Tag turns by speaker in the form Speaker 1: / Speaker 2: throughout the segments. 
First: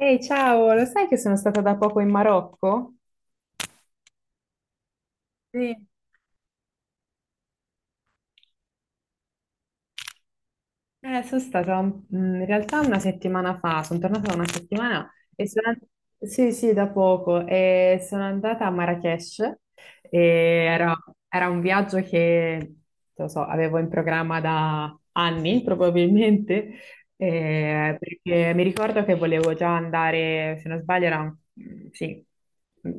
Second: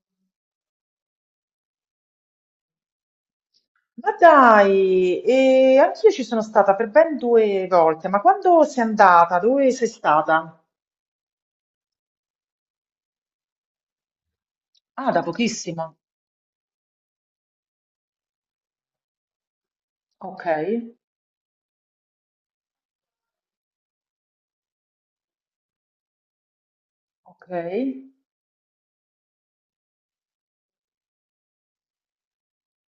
Speaker 1: Ehi, ciao, lo sai che sono stata da poco in Marocco?
Speaker 2: Ma dai,
Speaker 1: Sì.
Speaker 2: e anch'io ci sono stata per ben due volte, ma quando sei andata? Dove sei stata?
Speaker 1: Sono stata in realtà una settimana fa, sono tornata da una settimana.
Speaker 2: Ah, da
Speaker 1: e sono and-
Speaker 2: pochissimo.
Speaker 1: sì, sì, da poco e sono andata a Marrakech. E
Speaker 2: Ok,
Speaker 1: era, era un viaggio che, non lo so, avevo in programma da anni probabilmente,
Speaker 2: ok.
Speaker 1: perché mi ricordo che volevo già andare, se non sbaglio era sì,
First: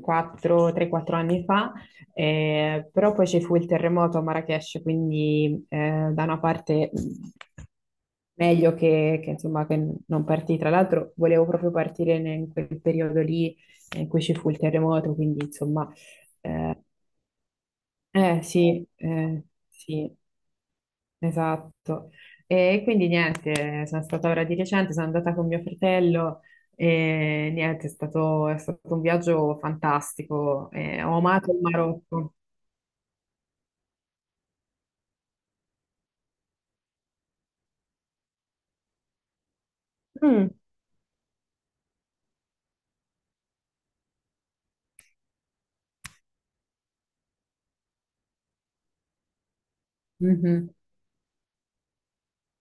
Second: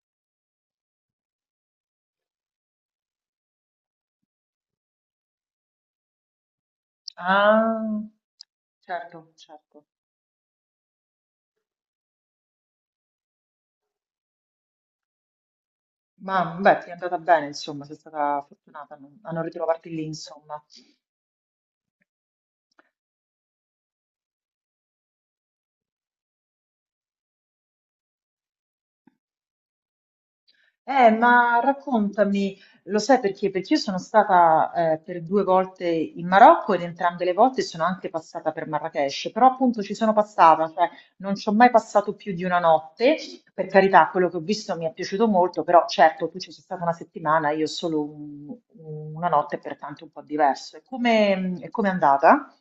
Speaker 1: 4, 3-4 anni fa. Però poi ci fu il terremoto a Marrakech, quindi da una parte
Speaker 2: Ah,
Speaker 1: meglio che,
Speaker 2: certo,
Speaker 1: insomma, che
Speaker 2: certo.
Speaker 1: non partì. Tra l'altro volevo proprio partire in quel periodo lì, in cui ci fu il terremoto, quindi insomma,
Speaker 2: Ma beh,
Speaker 1: eh,
Speaker 2: ti è andata bene, insomma, sei stata
Speaker 1: sì,
Speaker 2: fortunata a non ritrovarti lì,
Speaker 1: sì,
Speaker 2: insomma.
Speaker 1: esatto. E quindi niente, sono stata ora di recente, sono andata con mio fratello e niente, è stato un viaggio fantastico, ho amato
Speaker 2: Ma
Speaker 1: il Marocco.
Speaker 2: raccontami, lo sai perché? Perché io sono stata per due volte in Marocco ed entrambe le volte sono anche passata per Marrakech, però appunto ci sono
Speaker 1: Mm.
Speaker 2: passata, cioè non ci ho mai passato più di una notte, per carità, quello che ho visto mi è piaciuto molto, però certo tu ci sei stata una settimana, io solo una notte, pertanto un po'
Speaker 1: Mhm.
Speaker 2: diverso. E come è andata?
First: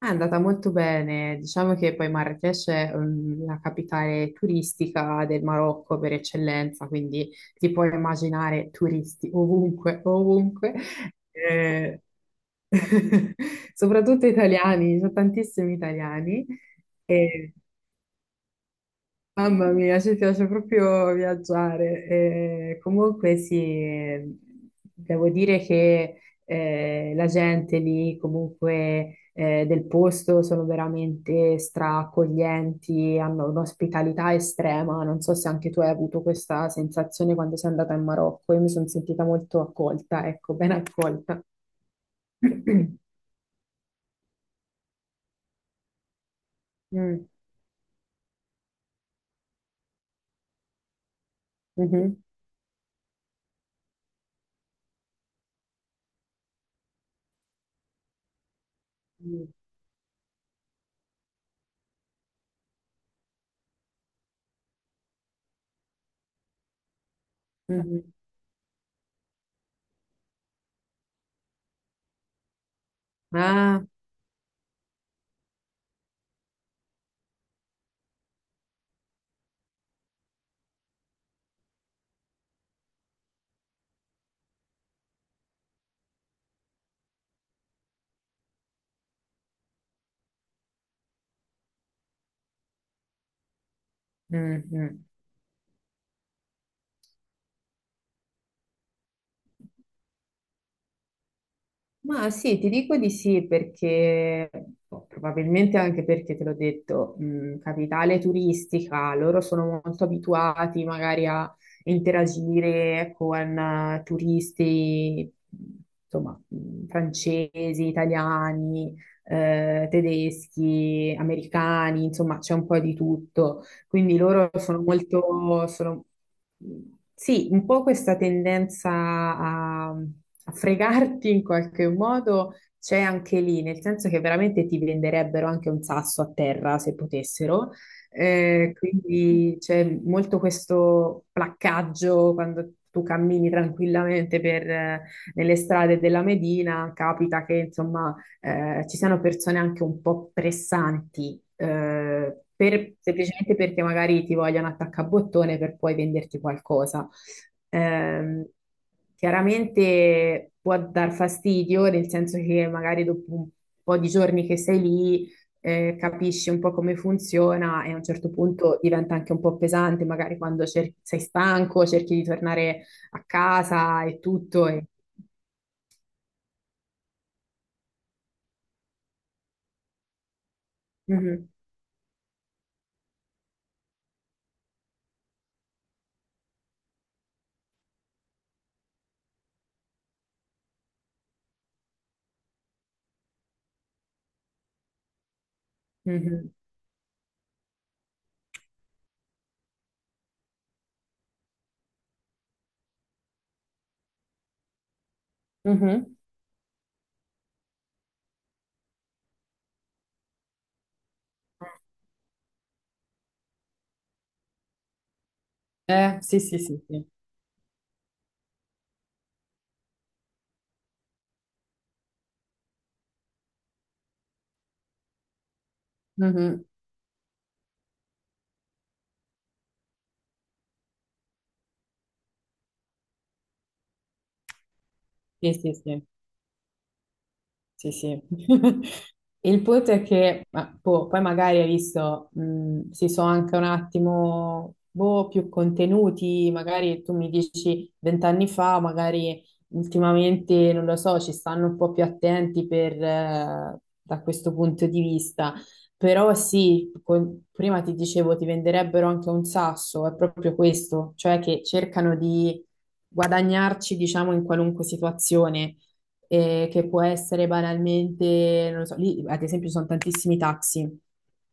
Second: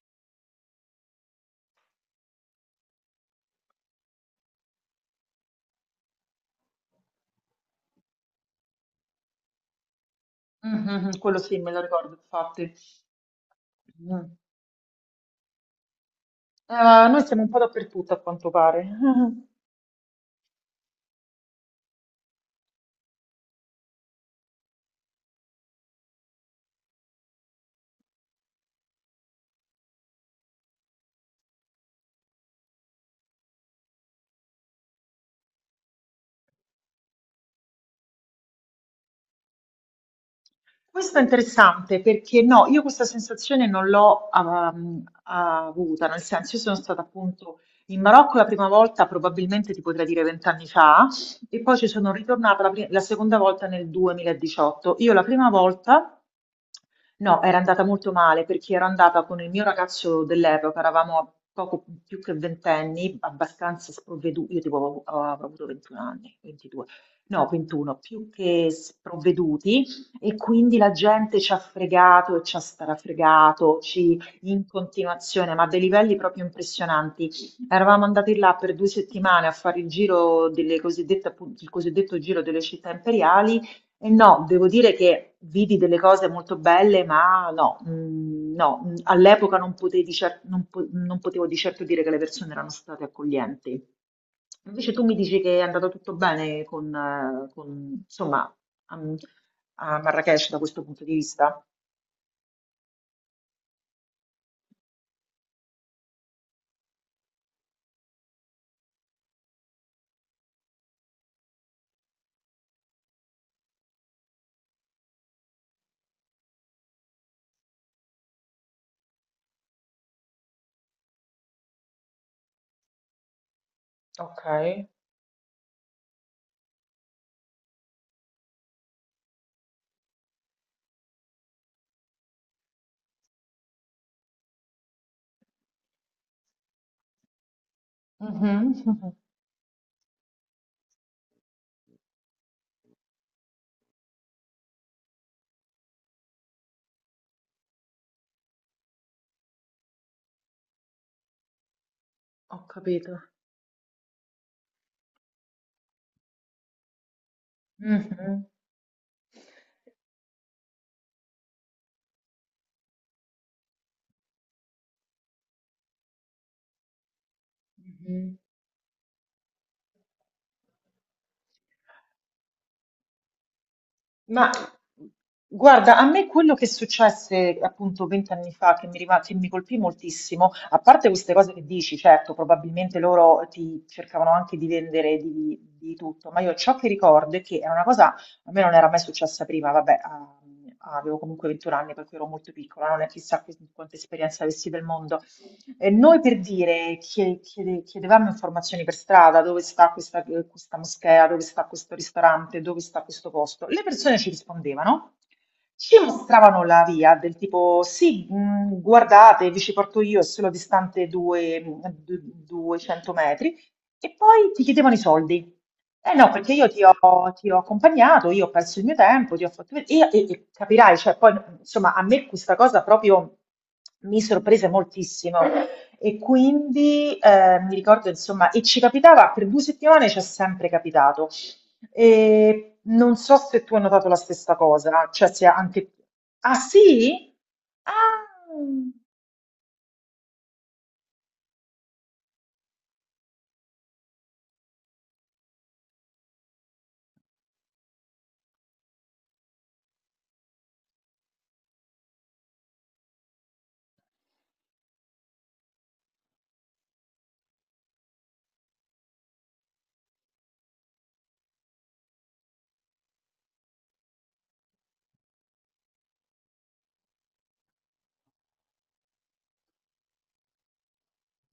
Speaker 1: È andata molto bene, diciamo che poi Marrakech è la capitale turistica del Marocco per eccellenza, quindi ti puoi immaginare turisti ovunque, ovunque.
Speaker 2: Mhm, quello sì, me lo
Speaker 1: Eh,
Speaker 2: ricordo infatti.
Speaker 1: Soprattutto
Speaker 2: Mm.
Speaker 1: italiani, ci sono tantissimi italiani.
Speaker 2: Ma noi siamo un po' dappertutto a quanto pare.
Speaker 1: Mamma mia, ci piace proprio viaggiare. Comunque sì, devo dire che la gente lì, comunque del posto, sono veramente straaccoglienti, hanno un'ospitalità estrema. Non so se anche tu hai avuto questa sensazione quando sei andata in Marocco. Io mi sono sentita molto accolta, ecco, ben
Speaker 2: Questo è
Speaker 1: accolta.
Speaker 2: interessante perché no, io questa sensazione non l'ho avuta, nel senso io sono stata
Speaker 1: Mm,
Speaker 2: appunto in Marocco la prima volta, probabilmente ti potrei dire 20 anni fa, e poi ci sono
Speaker 1: mhm,
Speaker 2: ritornata la seconda volta nel 2018. Io la prima volta, no, era andata molto male perché ero andata con
Speaker 1: mm,
Speaker 2: il mio ragazzo dell'epoca, eravamo a poco più che ventenni, abbastanza sprovveduti, io tipo avevo avuto 21 anni, 22, no, 21,
Speaker 1: mhm.
Speaker 2: più che sprovveduti. E quindi la gente ci ha fregato e ci ha strafregato,
Speaker 1: Ah,
Speaker 2: ci, in continuazione, ma a dei livelli proprio impressionanti. Eravamo andati là per 2 settimane a fare il giro delle cosiddette, appunto, il cosiddetto giro delle città imperiali. E no, devo dire che vidi delle cose molto belle, ma no, no, all'epoca non potevi non potevo di certo dire che le persone erano state accoglienti.
Speaker 1: mm,
Speaker 2: Invece tu
Speaker 1: mm.
Speaker 2: mi dici che è andato tutto bene con, insomma, a, a Marrakech da questo punto di vista?
Speaker 1: Ma sì, ti dico di sì perché, boh, probabilmente anche perché te l'ho detto, capitale turistica, loro sono molto abituati magari a interagire con turisti, insomma, francesi, italiani, tedeschi, americani, insomma, c'è un po' di tutto. Quindi
Speaker 2: Ok,
Speaker 1: loro sono sì, un po' questa tendenza a fregarti in qualche modo c'è anche lì, nel senso che veramente ti venderebbero anche un sasso a terra se potessero.
Speaker 2: mhm.
Speaker 1: Quindi c'è molto questo placcaggio quando tu cammini tranquillamente nelle strade della Medina, capita che insomma ci siano persone anche un po' pressanti,
Speaker 2: Ho capito.
Speaker 1: semplicemente perché magari ti vogliono attaccabottone per poi venderti qualcosa.
Speaker 2: Mhm.
Speaker 1: Ehm, Chiaramente può dar fastidio, nel senso che magari dopo un po' di giorni che sei lì, capisci un po' come funziona e a un certo
Speaker 2: Mhm.
Speaker 1: punto diventa anche un po' pesante, magari quando sei stanco, cerchi di tornare a casa e
Speaker 2: Ma
Speaker 1: tutto.
Speaker 2: guarda, a me quello che successe appunto 20 anni fa, che mi colpì moltissimo, a parte queste
Speaker 1: Mhm,
Speaker 2: cose che dici, certo, probabilmente loro ti cercavano anche di vendere di tutto, ma io ciò che ricordo è che è una cosa, a me non era mai successa prima, vabbè, avevo comunque 21 anni, per cui ero molto piccola, non è chissà quanta esperienza avessi del mondo, noi per
Speaker 1: mhm,
Speaker 2: dire, chiedevamo informazioni per strada, dove sta questa moschea, dove sta questo ristorante, dove sta questo posto. Le persone ci rispondevano, ci
Speaker 1: mhm.
Speaker 2: mostravano la via del tipo, sì, guardate, vi ci porto io, è solo distante 200 metri, e poi ti chiedevano i soldi. Eh no,
Speaker 1: Sì,
Speaker 2: perché
Speaker 1: sì,
Speaker 2: io
Speaker 1: sì,
Speaker 2: ti
Speaker 1: sì.
Speaker 2: ho, ti ho accompagnato, io ho perso il mio tempo, ti ho fatto vedere, e capirai, cioè poi, insomma, a me questa cosa proprio mi sorprese moltissimo. E
Speaker 1: Mhm.
Speaker 2: quindi mi ricordo, insomma, e ci capitava per 2 settimane, ci è sempre capitato. E non so se tu hai notato la stessa cosa, cioè se
Speaker 1: Sì, sì,
Speaker 2: anche.
Speaker 1: sì.
Speaker 2: Ah sì?
Speaker 1: Sì, sì.
Speaker 2: Ah!
Speaker 1: Il punto è che, ma, boh, poi magari hai visto, si sono anche un attimo, boh, più contenuti. Magari tu mi dici 20 anni fa, magari ultimamente, non lo so, ci stanno un po' più attenti da questo punto di vista. Però sì, prima ti dicevo, ti venderebbero anche un sasso, è proprio questo, cioè che cercano di guadagnarci, diciamo, in qualunque situazione, che può essere banalmente, non lo so, lì ad esempio ci sono tantissimi taxi,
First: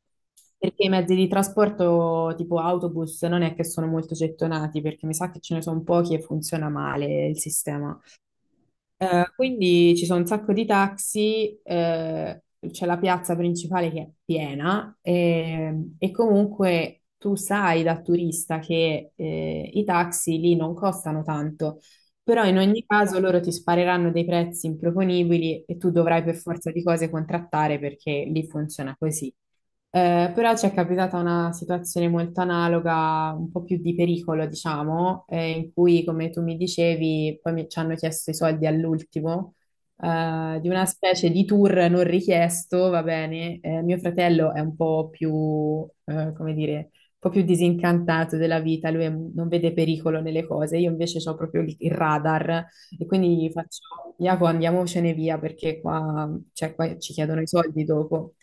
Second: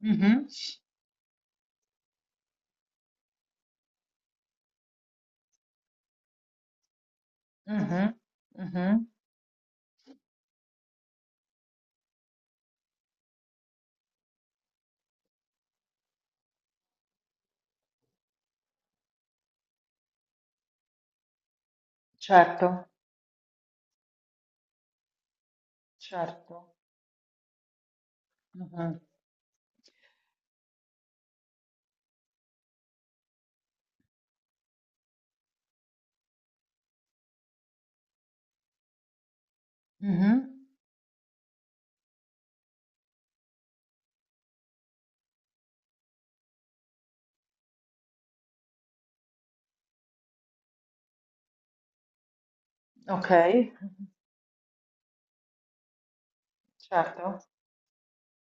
Speaker 2: Mhm,
Speaker 1: perché i mezzi di trasporto tipo autobus non è che sono molto gettonati, perché mi sa che ce ne sono pochi e funziona male il sistema.
Speaker 2: mhm, mhm.
Speaker 1: Quindi ci sono un sacco di taxi, c'è la piazza principale che è piena, e comunque tu sai da turista che i taxi lì non costano tanto, però in ogni
Speaker 2: Certo,
Speaker 1: caso loro ti spareranno dei prezzi improponibili e tu dovrai per forza
Speaker 2: certo.
Speaker 1: di cose contrattare perché lì funziona
Speaker 2: Mhm.
Speaker 1: così. Però ci è capitata una situazione molto analoga, un po' più di pericolo, diciamo, in cui, come tu mi dicevi, poi ci hanno chiesto i soldi all'ultimo,
Speaker 2: Mhm,
Speaker 1: di una specie di tour non richiesto, va bene. Mio fratello è un po' più, come dire, un po' più disincantato della vita, non vede pericolo nelle cose, io invece ho proprio il radar e
Speaker 2: ok,
Speaker 1: quindi gli faccio: Iaco, andiamocene via perché qua, cioè, qua ci
Speaker 2: certo.
Speaker 1: chiedono i soldi dopo.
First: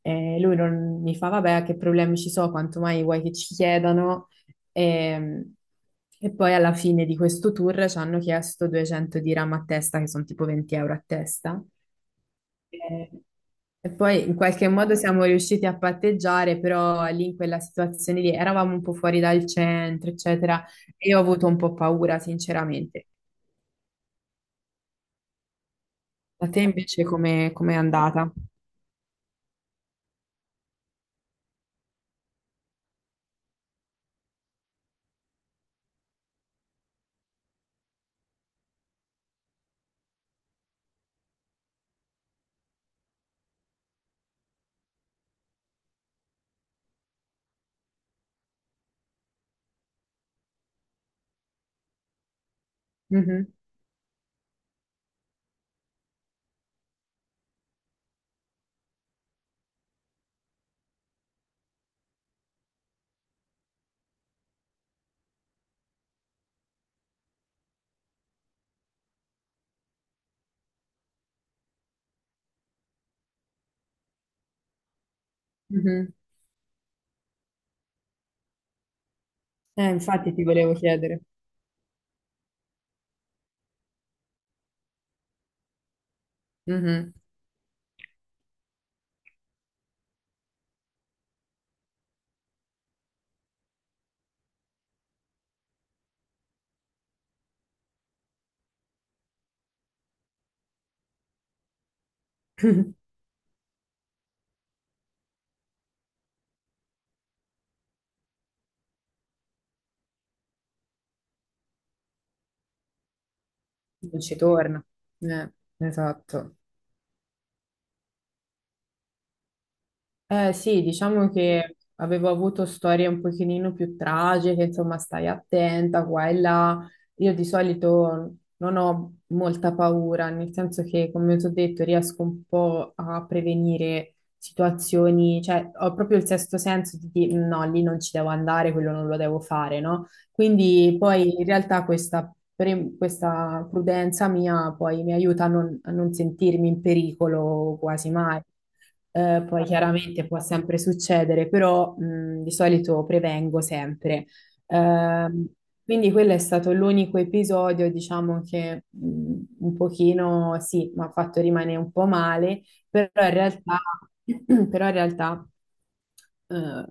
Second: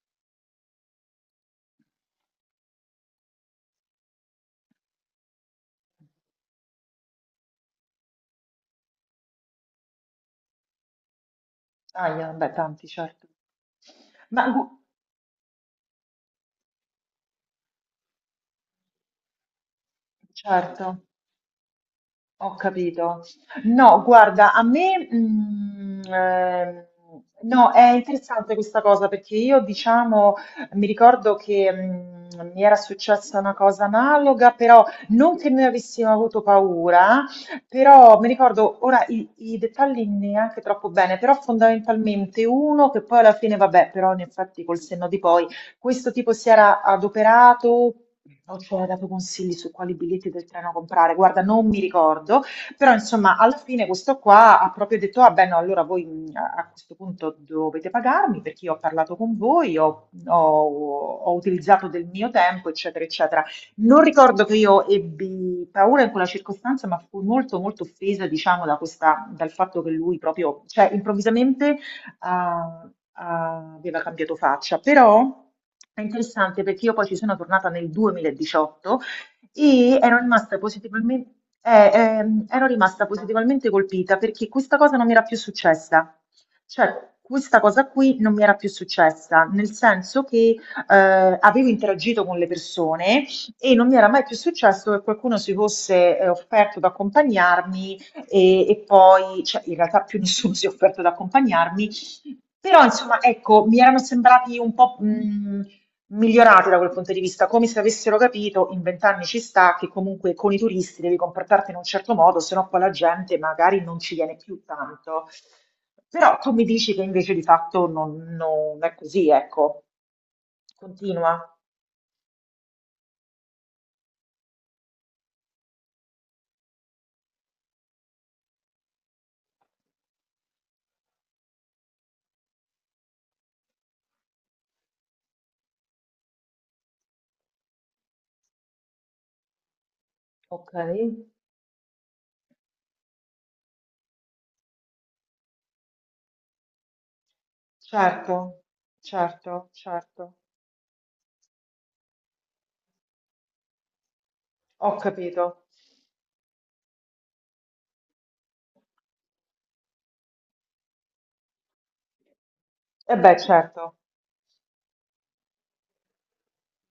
Speaker 1: E lui non mi fa: vabbè, che problemi ci sono, quanto mai vuoi che ci chiedano? E, e poi alla fine di questo tour ci hanno chiesto 200 dirham a testa, che sono tipo 20 euro a testa.
Speaker 2: Ah, beh, tanti,
Speaker 1: E,
Speaker 2: certo.
Speaker 1: e poi in
Speaker 2: Ma
Speaker 1: qualche
Speaker 2: gu-
Speaker 1: modo siamo riusciti a patteggiare, però lì in quella situazione lì eravamo un po' fuori dal centro, eccetera,
Speaker 2: certo.
Speaker 1: e io ho avuto un po' paura,
Speaker 2: Ho
Speaker 1: sinceramente.
Speaker 2: capito. No, guarda, a me,
Speaker 1: A te invece come
Speaker 2: no,
Speaker 1: come è
Speaker 2: è
Speaker 1: andata?
Speaker 2: interessante questa cosa perché io, diciamo, mi ricordo che mi era successa una cosa analoga, però non che noi avessimo avuto paura, però mi ricordo ora i dettagli neanche troppo bene, però fondamentalmente uno che poi alla fine, vabbè, però in effetti col senno di poi questo tipo si era adoperato o ci aveva dato consigli su quali biglietti del treno comprare? Guarda, non mi ricordo, però insomma,
Speaker 1: Mhm,
Speaker 2: alla fine questo qua ha proprio detto: Ah, beh, no, allora voi a questo punto dovete pagarmi perché io ho parlato con voi, ho utilizzato del mio tempo, eccetera, eccetera. Non ricordo che io ebbi paura in quella circostanza, ma fui molto, molto offesa, diciamo, da questa, dal fatto che lui proprio, cioè, improvvisamente a- aveva cambiato faccia, però è
Speaker 1: mhm.
Speaker 2: interessante perché io poi ci sono tornata nel 2018 e
Speaker 1: Infatti ti volevo chiedere.
Speaker 2: ero rimasta positivamente colpita perché questa cosa non mi era più successa. Cioè,
Speaker 1: Mhm.
Speaker 2: questa cosa qui non mi era più successa, nel senso che avevo interagito con le persone e non mi era mai più successo che qualcuno si fosse offerto ad accompagnarmi e poi, cioè, in realtà più nessuno si è offerto ad accompagnarmi però insomma, ecco, mi erano sembrati un po', migliorati da quel punto di vista, come se avessero capito in 20 anni ci sta che comunque con i turisti devi comportarti in un certo modo, se no poi la gente magari non ci
Speaker 1: Non
Speaker 2: viene
Speaker 1: ci
Speaker 2: più
Speaker 1: torna.
Speaker 2: tanto.
Speaker 1: Eh,
Speaker 2: Però tu
Speaker 1: esatto.
Speaker 2: mi dici che invece di fatto non è così, ecco.
Speaker 1: Eh sì, diciamo
Speaker 2: Continua.
Speaker 1: che avevo avuto storie un pochino più tragiche, insomma, stai attenta qua e là. Io di solito non ho molta paura, nel senso che, come ti ho detto, riesco un po' a prevenire situazioni, cioè ho proprio il sesto senso di dire no, lì non ci devo andare, quello non lo devo fare, no?
Speaker 2: Ok.
Speaker 1: Quindi poi in realtà questa, questa prudenza mia poi mi aiuta a non sentirmi in pericolo quasi mai.
Speaker 2: Certo,
Speaker 1: Poi
Speaker 2: certo,
Speaker 1: chiaramente
Speaker 2: certo.
Speaker 1: può sempre succedere, però di solito prevengo sempre.
Speaker 2: Ho capito.
Speaker 1: Ehm, quindi quello è stato l'unico episodio, diciamo che un pochino sì, mi ha fatto rimanere un po' male, però
Speaker 2: E
Speaker 1: in
Speaker 2: beh,
Speaker 1: realtà,
Speaker 2: certo,
Speaker 1: però in realtà eh,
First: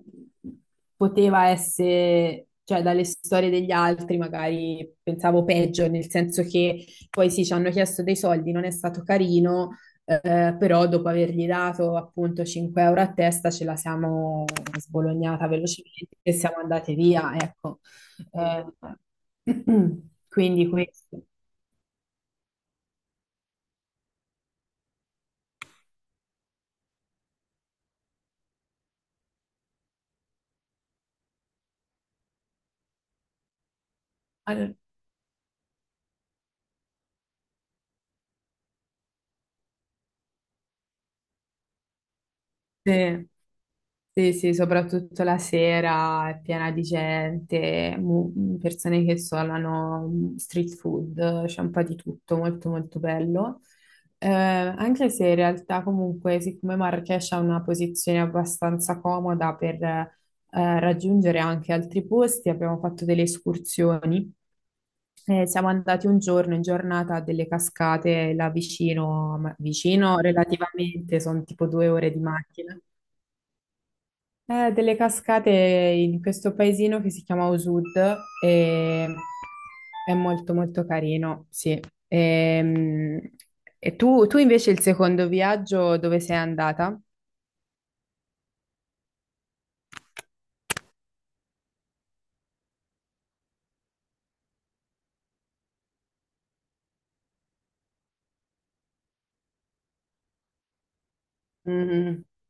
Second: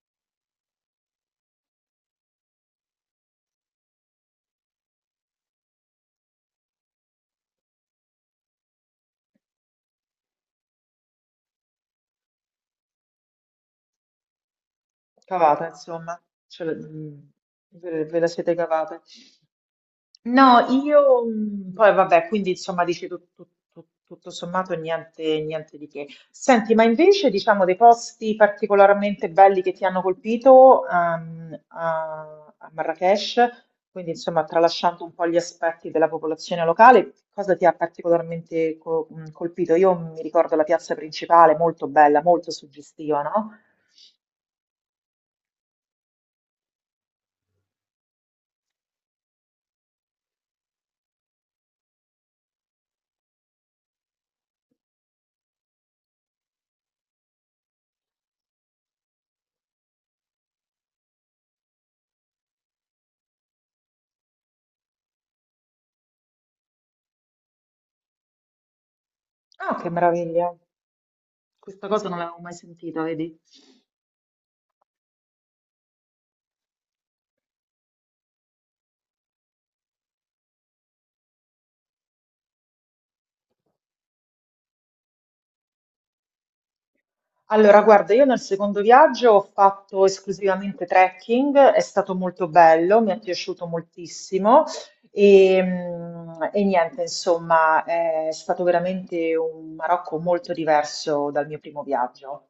Speaker 1: poteva essere, cioè dalle storie degli altri magari pensavo peggio, nel senso che poi sì, ci hanno chiesto dei soldi, non è stato carino, però dopo avergli dato appunto 5 euro a testa ce la siamo sbolognata
Speaker 2: cavata
Speaker 1: velocemente
Speaker 2: insomma,
Speaker 1: e siamo
Speaker 2: ce l
Speaker 1: andate
Speaker 2: mhmm,
Speaker 1: via, ecco.
Speaker 2: ve la siete
Speaker 1: Eh,
Speaker 2: cavata. No,
Speaker 1: quindi questo.
Speaker 2: io poi vabbè, quindi insomma dici tutto sommato niente, niente di che. Senti, ma invece diciamo dei posti particolarmente belli che ti hanno colpito a Marrakech, quindi insomma
Speaker 1: Allora,
Speaker 2: tralasciando un po' gli aspetti della popolazione locale, cosa ti ha particolarmente colpito? Io mi ricordo la piazza principale, molto bella, molto suggestiva,
Speaker 1: sì,
Speaker 2: no?
Speaker 1: sì, sì, soprattutto la sera è piena di gente, persone che suonano street food, c'è un po' di tutto, molto molto bello. Anche se in realtà comunque, siccome Marrakesh ha una posizione abbastanza comoda per raggiungere anche altri posti, abbiamo fatto delle escursioni. Siamo andati un giorno in giornata a delle cascate là vicino, ma
Speaker 2: Ah, che
Speaker 1: vicino
Speaker 2: meraviglia!
Speaker 1: relativamente, sono tipo
Speaker 2: Questa
Speaker 1: due
Speaker 2: cosa
Speaker 1: ore
Speaker 2: non
Speaker 1: di
Speaker 2: l'avevo mai
Speaker 1: macchina.
Speaker 2: sentita, vedi?
Speaker 1: Delle cascate in questo paesino che si chiama Osud e è molto molto carino, sì. Ehm, E, tu invece il secondo viaggio dove sei andata?
Speaker 2: Allora, guarda, io nel secondo viaggio ho fatto esclusivamente trekking, è stato molto bello, mi è piaciuto moltissimo e niente, insomma, è stato veramente un Marocco molto diverso dal mio primo viaggio.